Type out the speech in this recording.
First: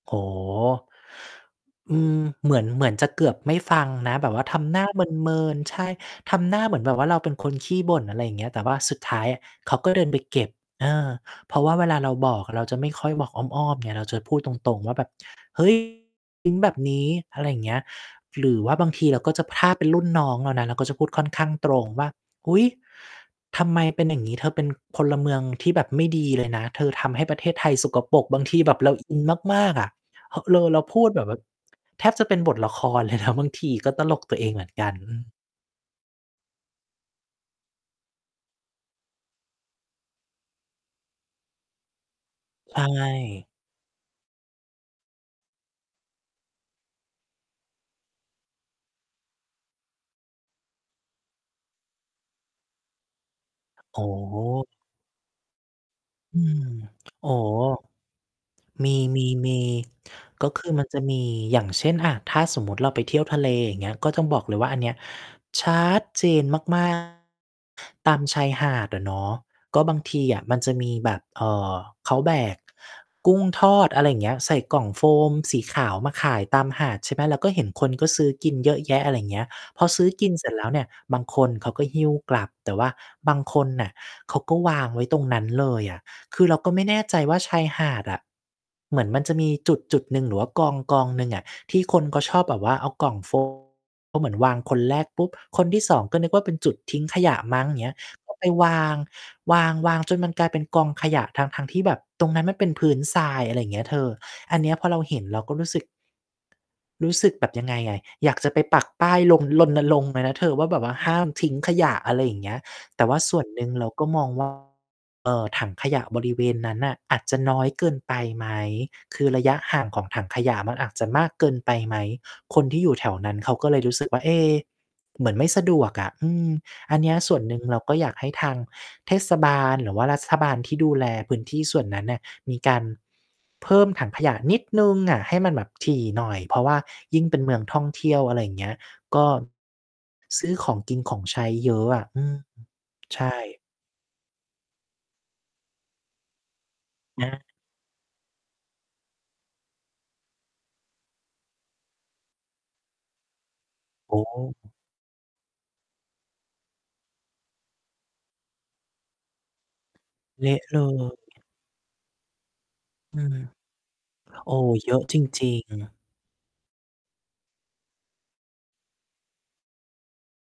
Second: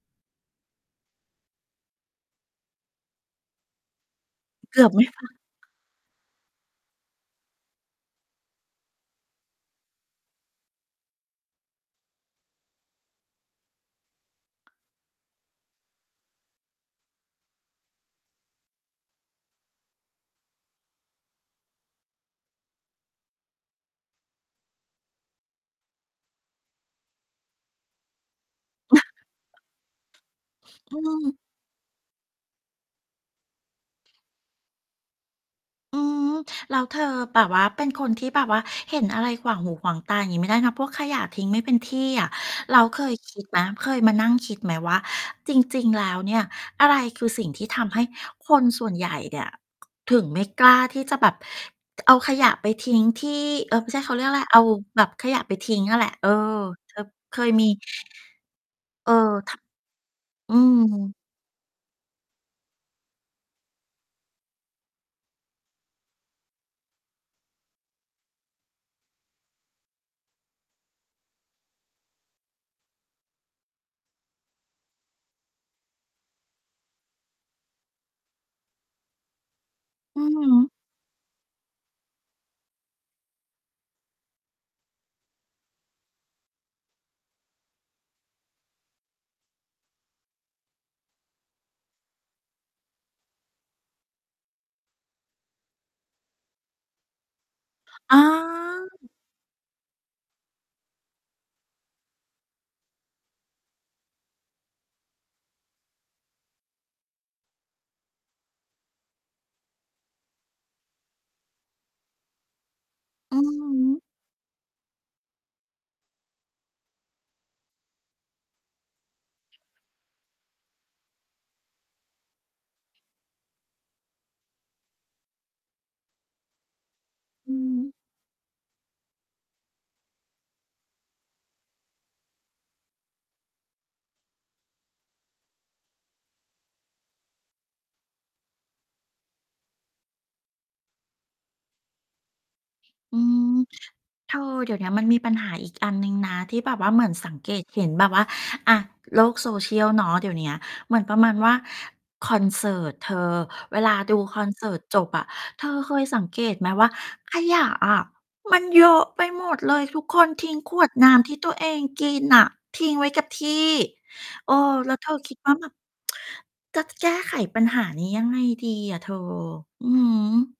โอ้โฮ อืม เหมือน เหมือนจะเกือบไม่ฟังนะ แบบว่าทำเกหนื้าอบไเม่ ฟัมิน ง ๆ ใช่ ทำหน้าเหมือนแบบว่าเราเป็น คนขี้บ่น อะไรอย่างเงี้ย แต่ว่าสุดท้ายอะ เขาก็ เดิน ไปเก็บ เออ เพราะว่าเวลาเราบอก เราจะไม่ค่อยบอกอ้อม ๆ ไง เราจะพูดตรง ๆ ว่าแบบ "เฮ้ย ทิ้งแบบนี้" อะไรเงี้ย หรือว่าบางทีเราก็จะ ถ้าเป็นรุ่นน้องเรานะ เราก็จะพูดค่อนข้างตรงว่า "อุ๊ย ทำไมเป็นอย่างนี้ เธอเป็นพลเมืองที่แบบไม่ดี เลยนะ เธอทำให้ประเทศไทยสกปรก" บางทีแบบเราอินมาก ๆ อะ ห เรอ เราอพืูดแบบ ม ว แทบจะเป็นบทละครเลย นะ บางทีก็ตลกตัวเองเหมือนกัน อือ อืม แล้วเธอแบบว่า เป็นคนที่แบบว่า เห็นอะไรขวางหูขวางตางี้ไม่ได้นะ พวกขยะทิ้งไม่เป็นที่อะ ใแล้ชวเคยคิด่ ไหม? เคยมานั่งคิดไหมว่า จริง ๆ แล้วเนี่ย อะไรคือสิ่งที่ทำให้คนส่วนใหญ่เนี่ย ค ถึงไม่กล้าที่จะแบบ ก เอาขยะไปทิ้งที่ เอ่อ ไม่ใชโอ่ ้ เขาเรียกอะไร เอาแบบขยะไปทิ้งอะแหละ เออ อืม เธออเค๋อ ยมี มเออ ท ี ๆ ๆ ก็อืคือมันจะมม ี อย่างเช่น อ่า ถ้าสมมุติเราไปเที่ยวทะเล อย่างเงี้ย ก็ต้องบอกเลยว่า อันเนี้ยชัดเจน มาก ๆ ตามชายหาดอะเนาะ ก็บางทีอะมันจะมีแบบ เอ่อ เขาแบกกุ้งทอด อะไรเงี้ย ใส่กล่องโฟมสีขาวมาขายตามหาด ใช่ไหม ก็เห็นคนก็ซื้อกินเยอะแยะ อะไรเงี้ย พอซื้ออืกิอนฮเสร็จแึ ล้วเนี่ย บางคนเขาก็หิ้วกลับ แต่ว่าบางคนน่ะเขาก็วางไว้ตรงนั้นเลยอะ คือเราก็ไม่แน่ใจว่าชายหาดอะ เหมือนมันจะมีจุด ๆ หนึ่ง หรือว่ากอง ๆ หนึ่งอะที่คนก็ชอบแบบว่าเอากล่อง โฟม ก็เหมือนวางคนแรกปุ๊บ คนที่ 2 ก็นึกว่าเป็นจุดทิ้งขยะมั้ง อย่างเงี้ย อา ก็ ไปวาง วาง ๆ จนมันกลายเป็นกองขยะ ทั้ง ๆ ที่แบบตรงนั้นมันเป็นพื้นทราย อะไรเงี้ยเธอ อันเนี้ยพอเราเห็น เราก็รู้สึก รู้สึกแบบยังไงอะ อยากจะไปปักป้ายรณ รณรงค์เลยนะเธอว่า แบบว่าห้ามทิ้งขยะ อะไรอย่างเงี้ย แต่ว่าสอื่วอนหนึ่งฮเราึ ก็มอง ว่า เอ่อ ถังขยะบริเวณนั้นน่ะ อาจจะน้อยเกินไปไหม คือระยะห่างของถังขยะมันอาจจะมากเกินไปไหม คนที่อยู่แถวนั้นเขาก็เลยรู้สึก ว่า เอ๊ เหมือนไม่สะดวกอะ อืม อันเนี้ยส่วนอืหนึ่งเรากอ ็อยากให้ทางเทศบาล หรือว่ารัฐบาลที่ดูแลพื้นที่ส่วนนั้นน่ะ มีการ เพิ่มถังขยะนิดหนึ่งอะ ให้มันแบบถี่หน่อย เพราะว่ายิ่งเป็นเมืองท่องเที่ยว อะไรอย่างเงี้ย ก็ ซื้อของกินของใช้เยอะอะ อืม อืใช่ ม เธอ เดี๋ยวนี้มันมีปัญหาอีกอันหนึ่งนะ ที่แบบว่าเหมือนอสังา เกตเห็นแบบว่า อ่า โลก social เนาะ เดี๋ยวเนี้ย เหมือนประมาณว่า คอนเสิร์ตเธอ เวลาโดอูคอนเสิ้ ร์ตจบอะ เธอเคยสังเกตไหมว่า ขยะอะ มันเยอะไปหมดเลย ทุกคนทเลิ้งะขเลวดน้ย ำที่ตัวเองกินน่ะ ทิ้งไว้อกัืบม ที่ เโอออ ้ แเลย้วอะเธอจคิดรว่าิแง บบ ๆ จะแก้ไขปัญหานี้ยังไงดีอะเธอ? อือฮึ